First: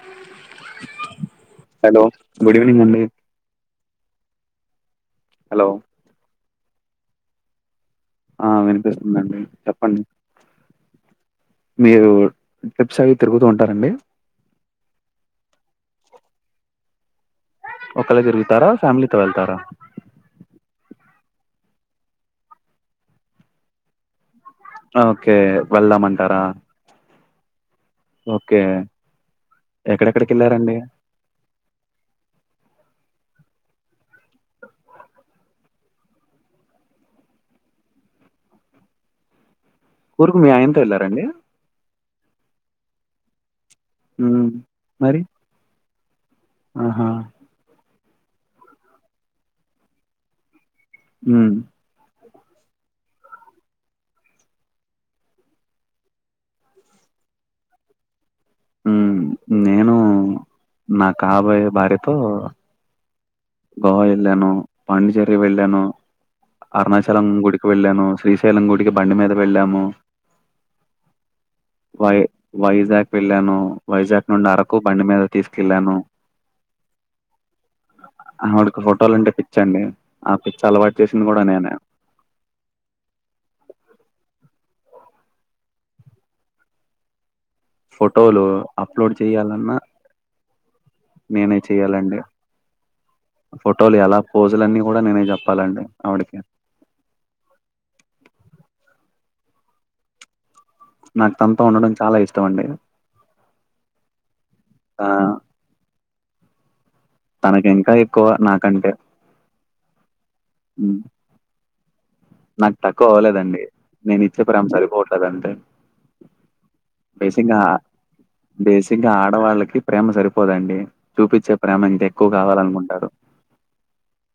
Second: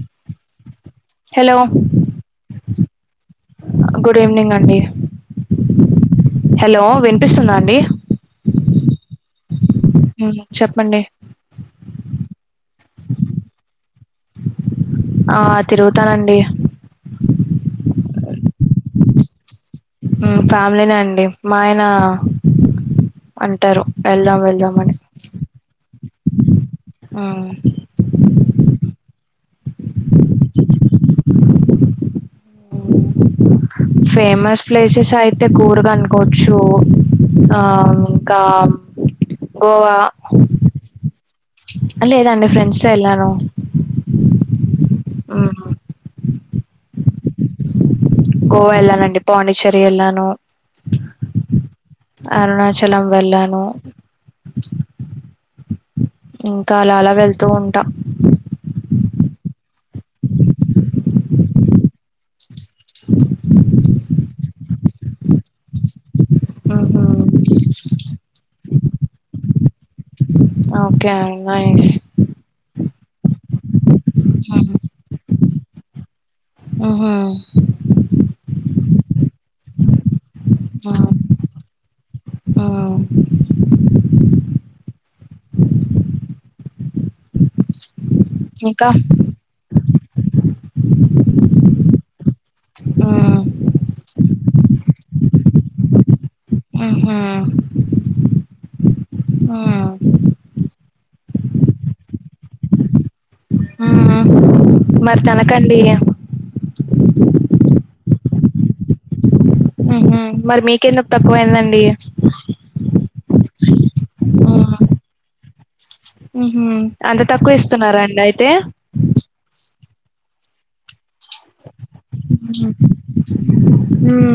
ఏవా hello hello good evening అండి good evening అండి హలో హలో వినిపిస్తుందా అండి ఆ వినిపిస్తుంది అండి చెప్ అవునా చెప్పండి మీరూ ట్రిప్స్ అవి తిరుగుతూ ఉంటారండి. ఆ తిరుగుతానండి ఒక్కరే తిరుగుతారా ఫ్యామిలీతో వెళ్తారా. హ్మ్ ఫ్యామిలీనే అండి మా ఆయనా అంటారు వెళ్దాం వెళ్దాం అన్ ఆ ఓకే వెళ్దామంటారా. ఆ ఓకే ఎక్కడెక్కడికి ఎళ్ళారండి. అ ఫేమస్ ప్లేసెస్ అయితే కూరగనుకోవచ్చు. ఆ ఇంకా గోవా కూరుగు మీ ఆయనతో వెళ్లారండి. లేదండి ఫ్రెండ్స్ తో ఎళ్ళానూ. హ్మ మరి ఆహా గోవా ఎళ్లానండి పాండిచ్చెరీ ఎళ్లాను. హ్మ అరుణాచలం వెళ్ళానూ ఇంకా అలా అలా వెళ్తూ ఉంటా. ఊ నేనూ నా కాబోయే భార్యతో. హ గోవా ఎళ్ళానూ, పాండిచ్చెరి వెళ్ళానూ. మ్మ్ హ్మ్ అరుణాచలం గుడికి వెళ్ళానూ, శ్రీశైలం గుడికి బండి మీద వెళ్ళాము. ఆ ఓకే నైస్ వై వైజాగ్ వెళ్ళానూ, వైజాగ్ నుండి అరకు బండి మీద తీసుకెళ్ళానూ. ఉహు ఆన్వడ్కి ఫోటోలు అంటే పిచ్చండి, ఆ పిచ్చి అలవాటు చేసింది కూడా నేనే అం ఉమ్ ఫొటోలు ఇంకా అప్లోడ్ చేయాలన్నా, నేనే చెయ్యాలండి ఉమ్ ఫోటోలు ఎలా పోజులు అన్నీ కూడా నేనే చెప్పాలండి ఆవిడకి, ఉహు ఉమ్ నాక్ తనతో ఉండడం చాలా ఇష్టం అండి. మ్మ్ ఆ మరి తనకండి ఏం, తనకింకా ఎక్కువ నాకంటే, ఊహు మరి ఉమ్, మీకెందుకు తక్కువైందండి, నాకు తక్కువ అవ్వలేదండి, నేను ఇచ్చే ప్రేమ సరిపోవట్లేదంతే, ఉహు అంత తక్కువ ఇస్తున్నారాండి అయితే, ఇగ ఆడవాళ్ళకి ప్రేమ సరిపోదండి, చూపిచ్చే ప్రేమ ఇంక ఎక్కువ కావాలనుకుంటారు. మ్మ్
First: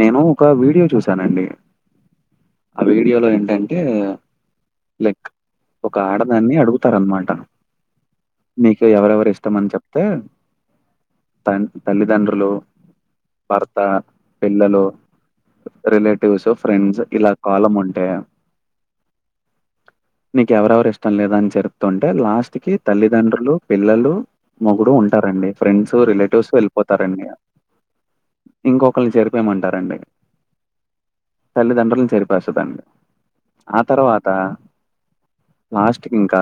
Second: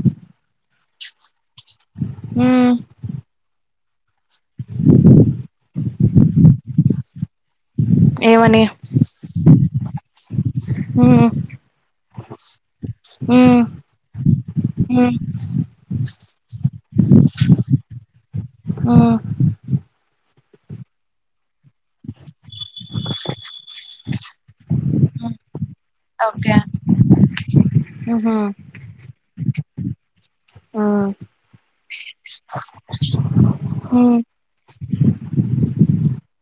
నేను ఒక వీడియో చూశానండి, ఉమ్ డియలో ఏంటంటే లైక్ ఒక ఆడదాన్ని అడుగుతారనమాట, ఏమని నీకు ఎవరెవరిష్టం అని చెప్తే, మ్మ్ త తల్లిదండ్రులు, మ్మ్ భర్త, పిల్లలు మ్మ్ రిలేటివ్స్, ఫ్రెండ్స్ ఇలా కాలం ఉంటే, ఉమ్ నీకెవరెవరు ఇష్టం లేదాని చెరు తుంటే లాస్ట్ కి తల్లిదండ్రులు పిల్లలు మొగుడు ఉంటారండి, ఫ్రెండ్స్ రిలేటివ్స్ ఓకే వెళ్ళిపోతారండి ఇగ మ్హు ఇంకొకోళ్ళని చేరిపేయమంటారండి ఇగ, మ్మ్ తల్లిదండ్రులను చెరిపేస్తదండి ఆ మ్మ్ తర్వాత, లాస్ట్ కింకా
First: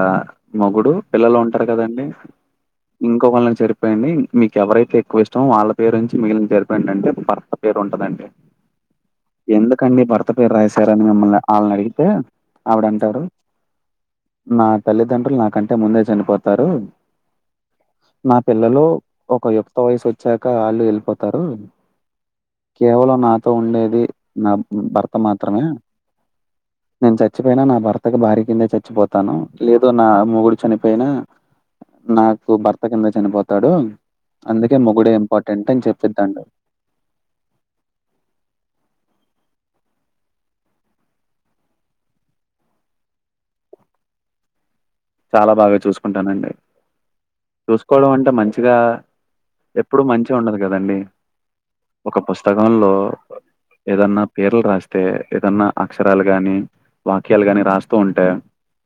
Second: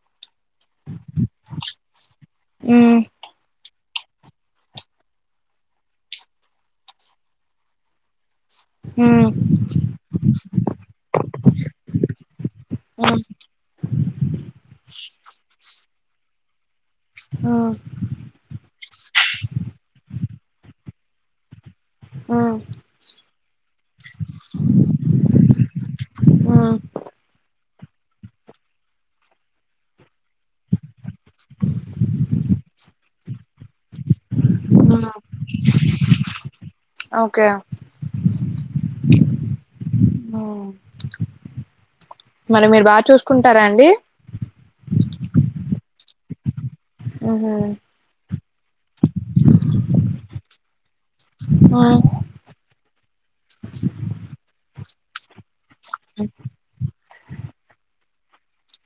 మొగుడు పిల్లలుంటారు కదండి, మ్మ్ ఇంకొకళ్ళ్ని చెరిప్ పెయ్యండి, మీకు ఎవరైతే ఎక్కువ ఇష్టమో వాళ్ళ పేరు ఉంచి మిగిలింది చెరిపేయ్యండి అంటే భర్త పేరు ఉంటదండి. మ్మ్ ఎందుకండి భర్త పేరు రాశారని మిమ్మల్ని ఆళ్ళనడిగితే ఆవిడ మ్మ్ అంటారు, నా తల్లిదండ్రులు నాకంటే ముందే చనిపోతారు, ఉమ్ నా పిల్లలు ఒక యుక్త వయసొచ్చాక వాళ్ళు వెళ్ళిపోతారు, మ్మ్ కేవలం నాతో ఉండేది, నా భర్త మాత్రమే, మ్మ్ నేను చచ్చిపోయినా నా భర్తకు భార్య కిందే చచ్చిపోతాను, లేదు నా మెుగుడు చనిపోయినా, నాకు భర్త కిందే చనిపోతాడు, అందుకే మ్మ్ మొగుడే ఇంపార్టెంట్ అని చెప్పిద్దండి, ఓకే, మ్మ్ మరి మీరు బా చూసుకుంటారా అండి? చాలా బాగా చూసుకుంటానండి, మ్హు చూసుకోవడం అంటే మంచిగా, ఎప్పుడు మంచే ఉండదు కదండి, ఆ స్తకంలో ఏదన్నా పేర్లు రాస్తే, ఏదన్నా అక్షరాలు గాని, వాక్యాలు గాని రాస్తూ ఉంటే,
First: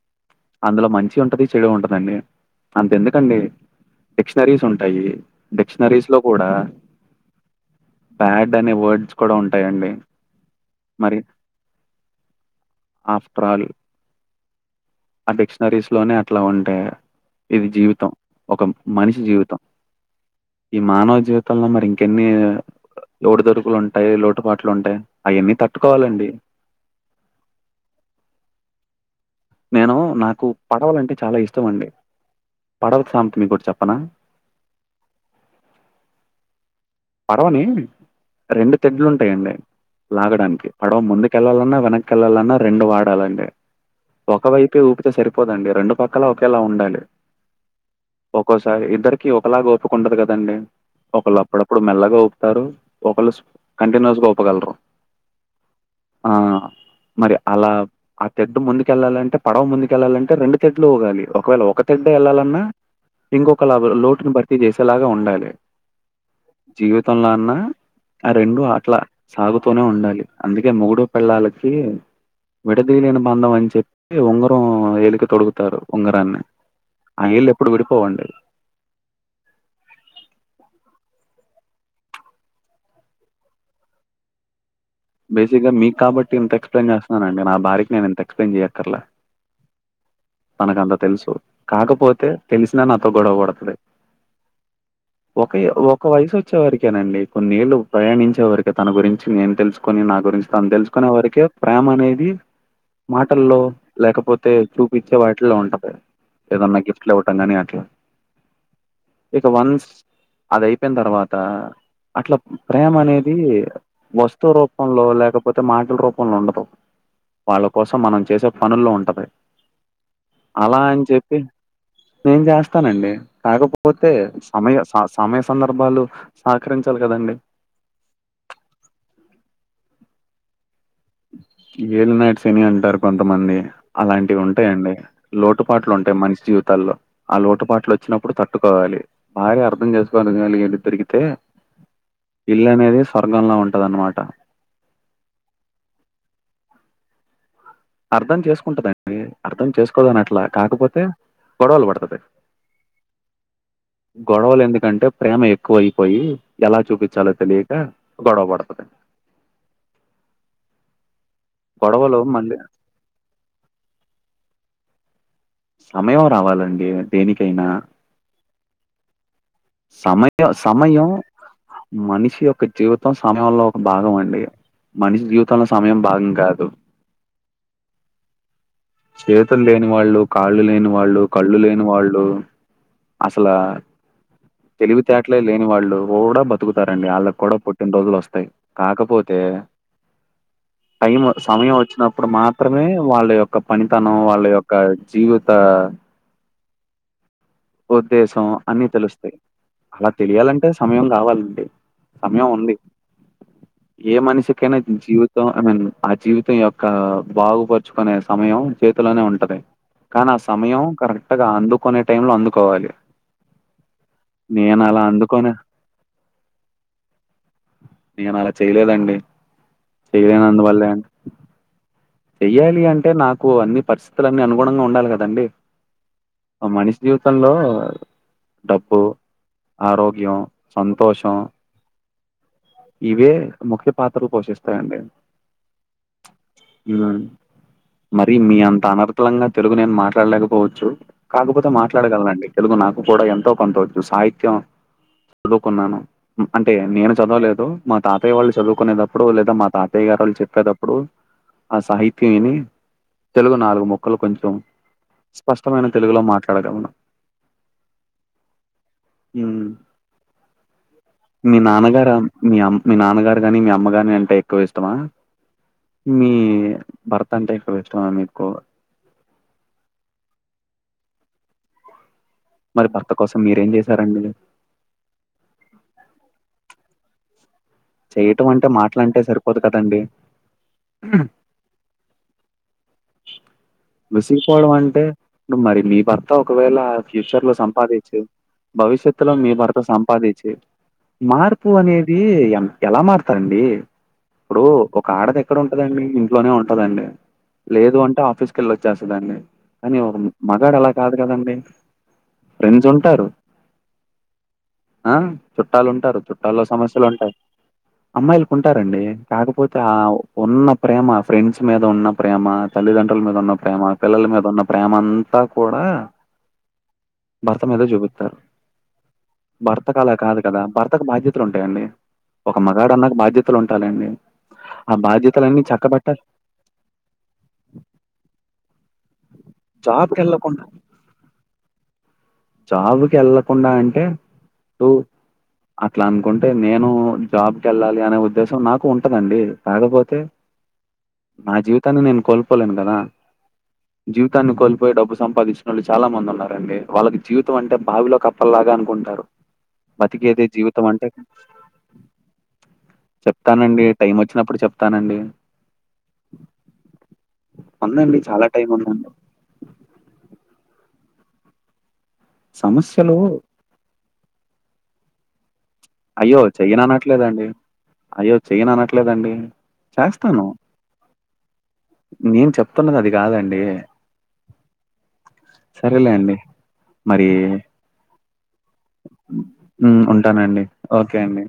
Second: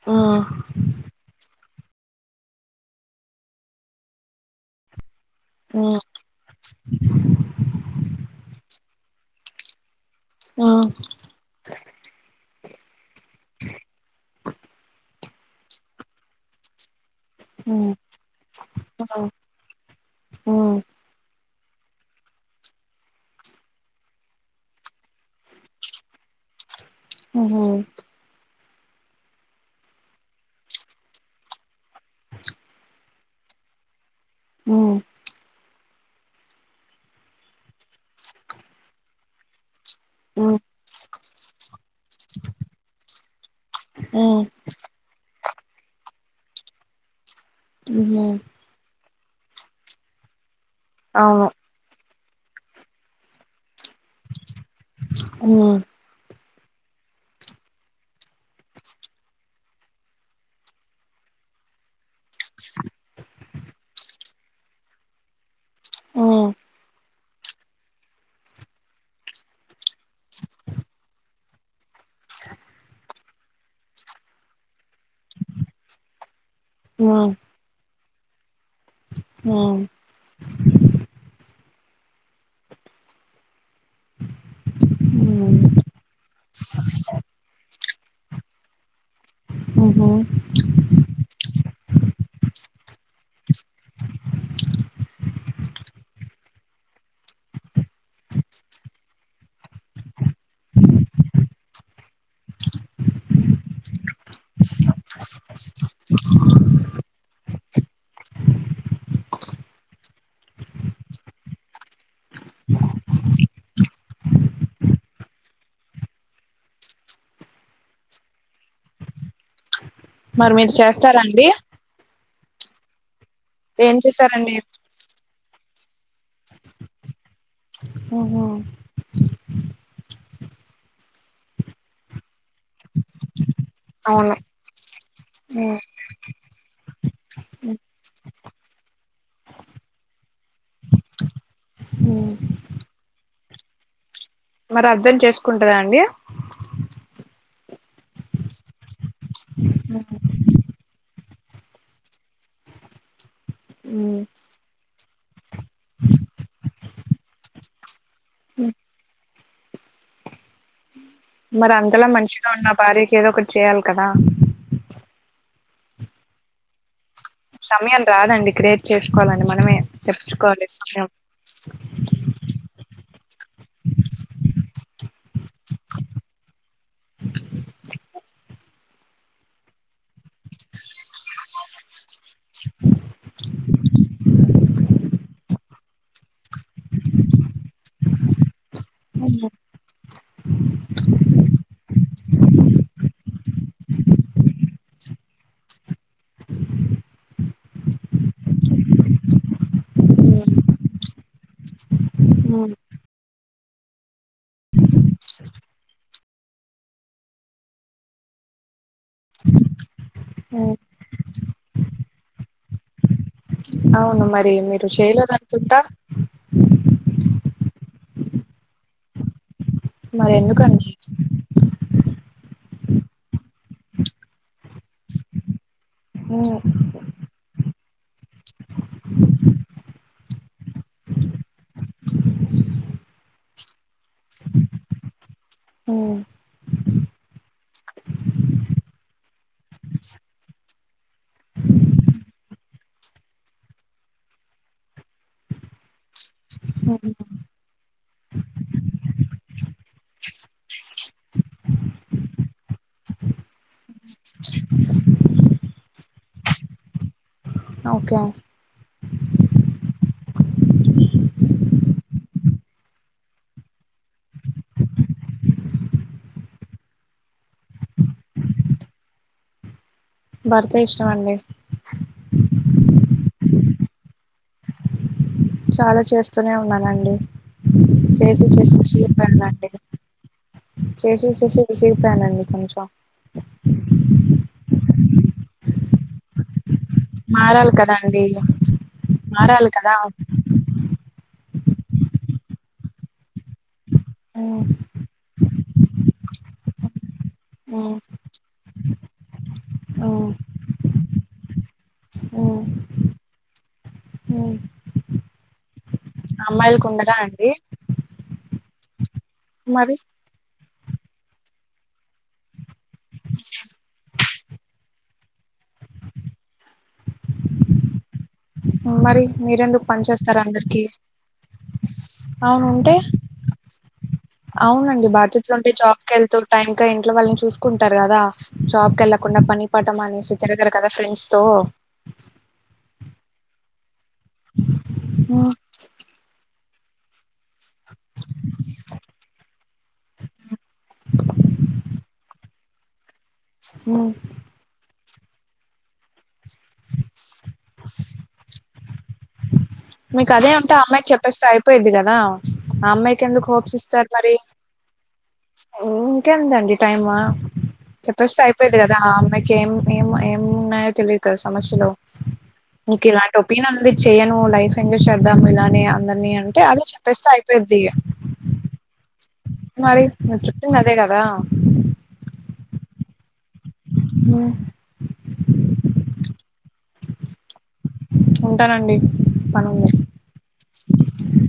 మ్మ్ అందులో మం చి ఉంటది చెడు ఉంటదండి, అంత ఎందుకండి డిక్షనరీస్ ఉంటాయి, మ్మ్ డిక్షనరీస్ లో కూడా బ్యాడ్ అనే వర్డ్స్ కూడా ఉంటాయండి మ్మ్ మరి ఆఫ్ట్రాల్ ఆ డిక్షనరీస్ లోనే అట్లా ఉంటె ఇది అవును. జీవితం ఒక మనిషి జీవితం ఈ మానవ జీవితం తంలో మరి ఇంకెన్ని ఓడి దురుకులుంటాయి లోటు పాట్లు ఉంటాయి అవన్నీ తట్టుకోవాలండి ఊ నేను నాకు పడవలు అంటే చాలా ఇష్టం అండి పడవలు సామేత మీకు ఒకటి చెప్పనా ఉ పర్వని రెండు తెడ్లు ఉంటాయండి లాగడానికి పడవ ముందుకెళ్ళాలన్నా వెనక్కి వెళ్ళాలన్నా రెండు వాడాలండి ఒకవైపు ఊపితే సరిపోదండి రెండు పక్కల ఒకేలా ఉండాలి ఒకస్ ఇద్దరికి ఒకలా ఓపిక ఉండదు కదండి ఒకళ అప్పుడ ఇప్పుడు మెల్లగా ఊపుతారు ఒకళ్ళు కంటిన్యూస్ గా ఊపగలరు ఆ మరి అలా ఆ తెడ్డు ముందుకెళ్ళాలంటే పడవ ముందుకు వెళ్ళాలంటే రెండు తెడ్లు ఊగాలి ఒకవేళ ఒక తెడ్డ వెళ్ళాలన్నా ఇంకొక లా లోటును భర్తీ చేసేలాగా ఉండాలి ఆ జీవితంంలో అన్న ఆ రెండు అట్లా సాగుతూనే ఉండాలి అందుకే మొగుడు పెళ్లాలకి విడదీయలేని బంధం అని చెప్పి ఉంగరం ఏలికి తొడుగుతారు ఉంగరాన్ని ఆ ఏళ్ళు ఎప్పుడు విడిపోవండి ఆ బేసిక్గా మీకు కాబట్టి ఇంత ఎక్స్ప్లెయిన్ చేస్తున్నాన అండి నా భార్యకి నేను ఇంత ఎక్స్ప్లెయిన్ చేయ్యక్కర్లే ఉహు నాకంత తెలుసు కాకపోతే తెలిసినా నాతో గొడవ పడుతుంది ఒక ఒక వయసు వచ్చేవరకేనండి కొన్నిళ్ళు ప్రయాణించే వరికే తన గురించి నేను తెలుసు కొని నా గురించి తను తెలుసుకునే వరకే ప్రేమ అనేది మాటల్లో లేకపోతే చూపిచే వాటిలో ఉంటది ఏదన్నా గిఫ్ట్లు ఇవ్వటం గానీ అట్లా ఇక వన్స్ అది అయిపోయిన తర్వాత అట్లా ప్రేమ అనేది వస్తు త్ రూపంలో లేకపోతే మాటల రూపంలో ఉండదు వాళ్ళ కోసం మనం చేసే పనుల్లో ఉంటది మరి మీరు అలా అని చెప్పి చేస్తారండి నేను చేస్తానండి ఏం కాకపోతే చేశారండి సమయ సమయ స సందర్భాలు సహకరించాలి కదండి ఆహా ఏలినాటి శని అంటారు కొంతమంది అవును అలాంటివి ఉంటాయండి లోటుపాట్లు ఉం టె మనిషి జీవితాల్లో ఆ లోటుపాట్లు వచ్చినప్పుడు తట్టుకోవాలి భార్య అర్థం చేసుకోవాలి ఎందుకంటే ఈల దొరికితే ఇల్లు అనేది స్వర్గం ల ఉంటద అన్నమాట మరి అర్థం చేసుకుంటుందా అండి అర్థం చేసుకుంటదండి అర్ధం చేసుకోదనట్లా కాకపోతే గొడవలు పడుతుంది గొడవలు ఎందుకంటే ప్రేమ ఎక్కువ అయిపోయి ఎలా చూపించాలో తెలియక గొడవ పడుతది మరి అంతల గొడవలో మంచిగా మళ్ళీ ఉన్న భార్యకు ఏదో ఒకటి చేయ్యాలి కదా సమయం రావాలండి. దేనికైనా. సమయం రాదండి క్రియేట్ చేసుకోవాలండి మనమే. సమయం సమయం మనిషి యొక్క జీవితం సమయంలో ఒక భాగం అండి. మనిషి జీవితంలో సమయం భాగం కాదు. చేతులు లేని వాళ్ళు, కాళ్ళు లేని వాళ్ళు, కళ్ళు లేని వాళ్ళు అస్సలా తెలివితేటలే లేని వాళ్ళు కూడా బతుకుతారండి ఆళ్ళకి కూడా పుట్టినరోజులు వస్తయి. కాకపోతే టైం సమయం వచ్చినప్పుడు మాత్రమే వాళ్ళ యొ క్క పనితనం వాళ్ళ యొక్క జీవిత ఉద్దేశం అన్ని తెలుస్తయి అలా తెలియాలంటే సమయం రావాలండి. సమయం ఉంది. ఏ మనిషికైనా జీవితం ఐ మీన్ ఆ జీవితం యొక్క బాగుపడి తెచ్చుకునే సమయం చేతిలోనే ఉంటది. కానీ ఆ సమయం కరెక్ట్గా అందుకునే టైం లో అందుకోవాలి. అవును మరి నేను మీరు అలా చేయలేదు అందుకోనే అనుకుంటా. నేనలా చేయలేదండి. మరి చేయలేనందువల్లే ఎందుకనుష్ అండి చెయ్యాలి అంటే నాకు అన్ని పరిస్థితులన్ని అనుగుణంగా ఉండాలి కదండి. మ్మ్ ఓ మనిషి జీవితంలో డబ్బు, ఆరోగ్యం, సంతోషం ఇవే ముఖ్య పాత్రలు పోషిస్తాయండి. మరి మీ అంత అనర్గలంగా తెలుగు నేను మాట్లాడలేకపోవచ్చు. కాకపోతే మాట్లాడగలనండి తెలుగు నాకు కూడా ఎంతో కొంతవచ్చు. సాహిత్యం చదువుకున్నాను అంటే నేను మ్మ్ చదవలే దు మా తాతయ్య వాళ్ళు చదువుకునేటప్పుడు లేదా మా తాతయ్య గారు వాళ్ళు చెప్పేతప్పుడు ఆ సాహిత్యం విని తెలుగు నాలుగు ముక్కలు కొంచెం స్పష్టమైన తెలుగులో మాట్లాడగలను. ఓకే మీ నాన్నగారా మీ అమ్ మీ నాన్నగారు కాని మీ అమ్మగాని అంటే ఎక్కువ ఇష్టమా. మీ భర్త అంటే ఎక్కువ ఇష్టం మీకు. భర్త ఇష్టం అండి. మరి భర్త కోసం మీరేం చేశారండి? చాలా చేస్తూనే ఉన్నానండి చేసి చేయటం అంటే చేసి మాటలంటే సరిపోదు విసిగిపోయానండి. కదండి చేసి చేసి విసిగి పోయానండి కొంచెం. విసిగిపోవడం అంటే మరి మీ భర్త ఒకవేళ ఫ్యూచర్ లో మారాలి కదా సంపాదిచ్చి అండి భవిష్యత్తు లో మీ మారాలి భర్త కదా సంపాదిచ్చి మార్పు అనేది ఎ ఎలా మారుతారండి. ఇప్పుడు మ్మ్ ఒక ఆడదే ఎక్కడ ఉంటదండి ఇంట్లోనే ఉంటదండి లేదు మ్మ్ అంటే ఆఫీస్ కెళ్లి వచ్చేస్తదండి. కానీ ఒక మ్మ్ మగాడు అలా కాదు కదండి. ఫ్రెండ్స్ ఉంటారు ఆ ఆ చుట్టాలు ఉంటారు చుట్టాల్లో సమస్యలు ఉండదా ఉంటాయి. అండి అమ్మాయిలకుంటారండి కాకపోతే ఆ మరి ఉన్న ప్రేమ ఫ్రెండ్స్ మీద ఉన్న ప్రేమ తల్లిదండ్రుల మీదున్న ప్రేమ, పిల్లల మీదున్న ప్రేమ అంతా కూడా భర్త మీద చూపిత్తారు. మరి మీరెందుకు భర్తకు పని అలా చేస్తారు కాదు కదా అందరికి భర్తకు బాధ్యతలు ఉంటాయండి. ఒక అవును మగాడు ఉంటే అన్నాక బాధ్యతలు ఉంటాలండి ఆ బాధ్యతలన్నీ చక్కబట్టాల్ ట ఇంకా ఇంట్లో వాళ్ళని చూసుకుంటారు గదా జాబ్ కెళ్ళలకుండా పని పటం మానేసి తిరగరు కదా ఫ్రెండ్స్ తో చావుకి ఎళ్ళకుండా అంటే టూ మ్మ్ అట్లా అనుకుంటే నేను జాబ్కి ఎళ్ళాలి అనే ఉద్దేశం నాకు ఉంటదండి కాకపోతే నా జీవితాన్ని నేను కోల్పోలేను గదా ఉ తాన్ని కోల్పోయ్ డబ్బు సంపాదిచినోళ్ళు చాలా మంది ఉన్నారండి వాళ్ళకి జీవి తం అంటే బావిలో కప్పల్లాగా అనుకుంటారు మీకు బతికేదే అదే అంటే ఆ జీవితం అమ్మాయికి చెప్పేస్తె అయిపోయిద్ది గదా ఆ అమ్మాయికి ఎందుకు హోప్స్ చెప్తానండి ఇస్తారు టైం మరి వచ్చినప్పుడు చెప్తానండి. ఇంకేందండి టైమ్ ఉందండి చెప్పేస్తే చాలా టైం అయిపోయిద్ది గదా ఉందండి. ఆ అమ్మాయ్ కేం ఏం ఏం ఉన్నాయో తెలీద్ కద సమస్యలు నీక్ సమస్యలు ఇలాంటి ఒ పి నంది చేయను లైఫ్ ఎంజాయ్ చేద్దాం ఇలానే అందరినీ అయ్యో అంటే అది చెప్పేస్తే అయిపోయిద్దియ చెయ్యన్ అనట్లేదండి మరి నువ్ చెప్పింది అదే గదా నేను చెప్తున్నది అది గాదండి ఉ సరేలే అండి మరీ ఉంటానండి పనుంది ఉ ఉంటానండి ఓకే అండి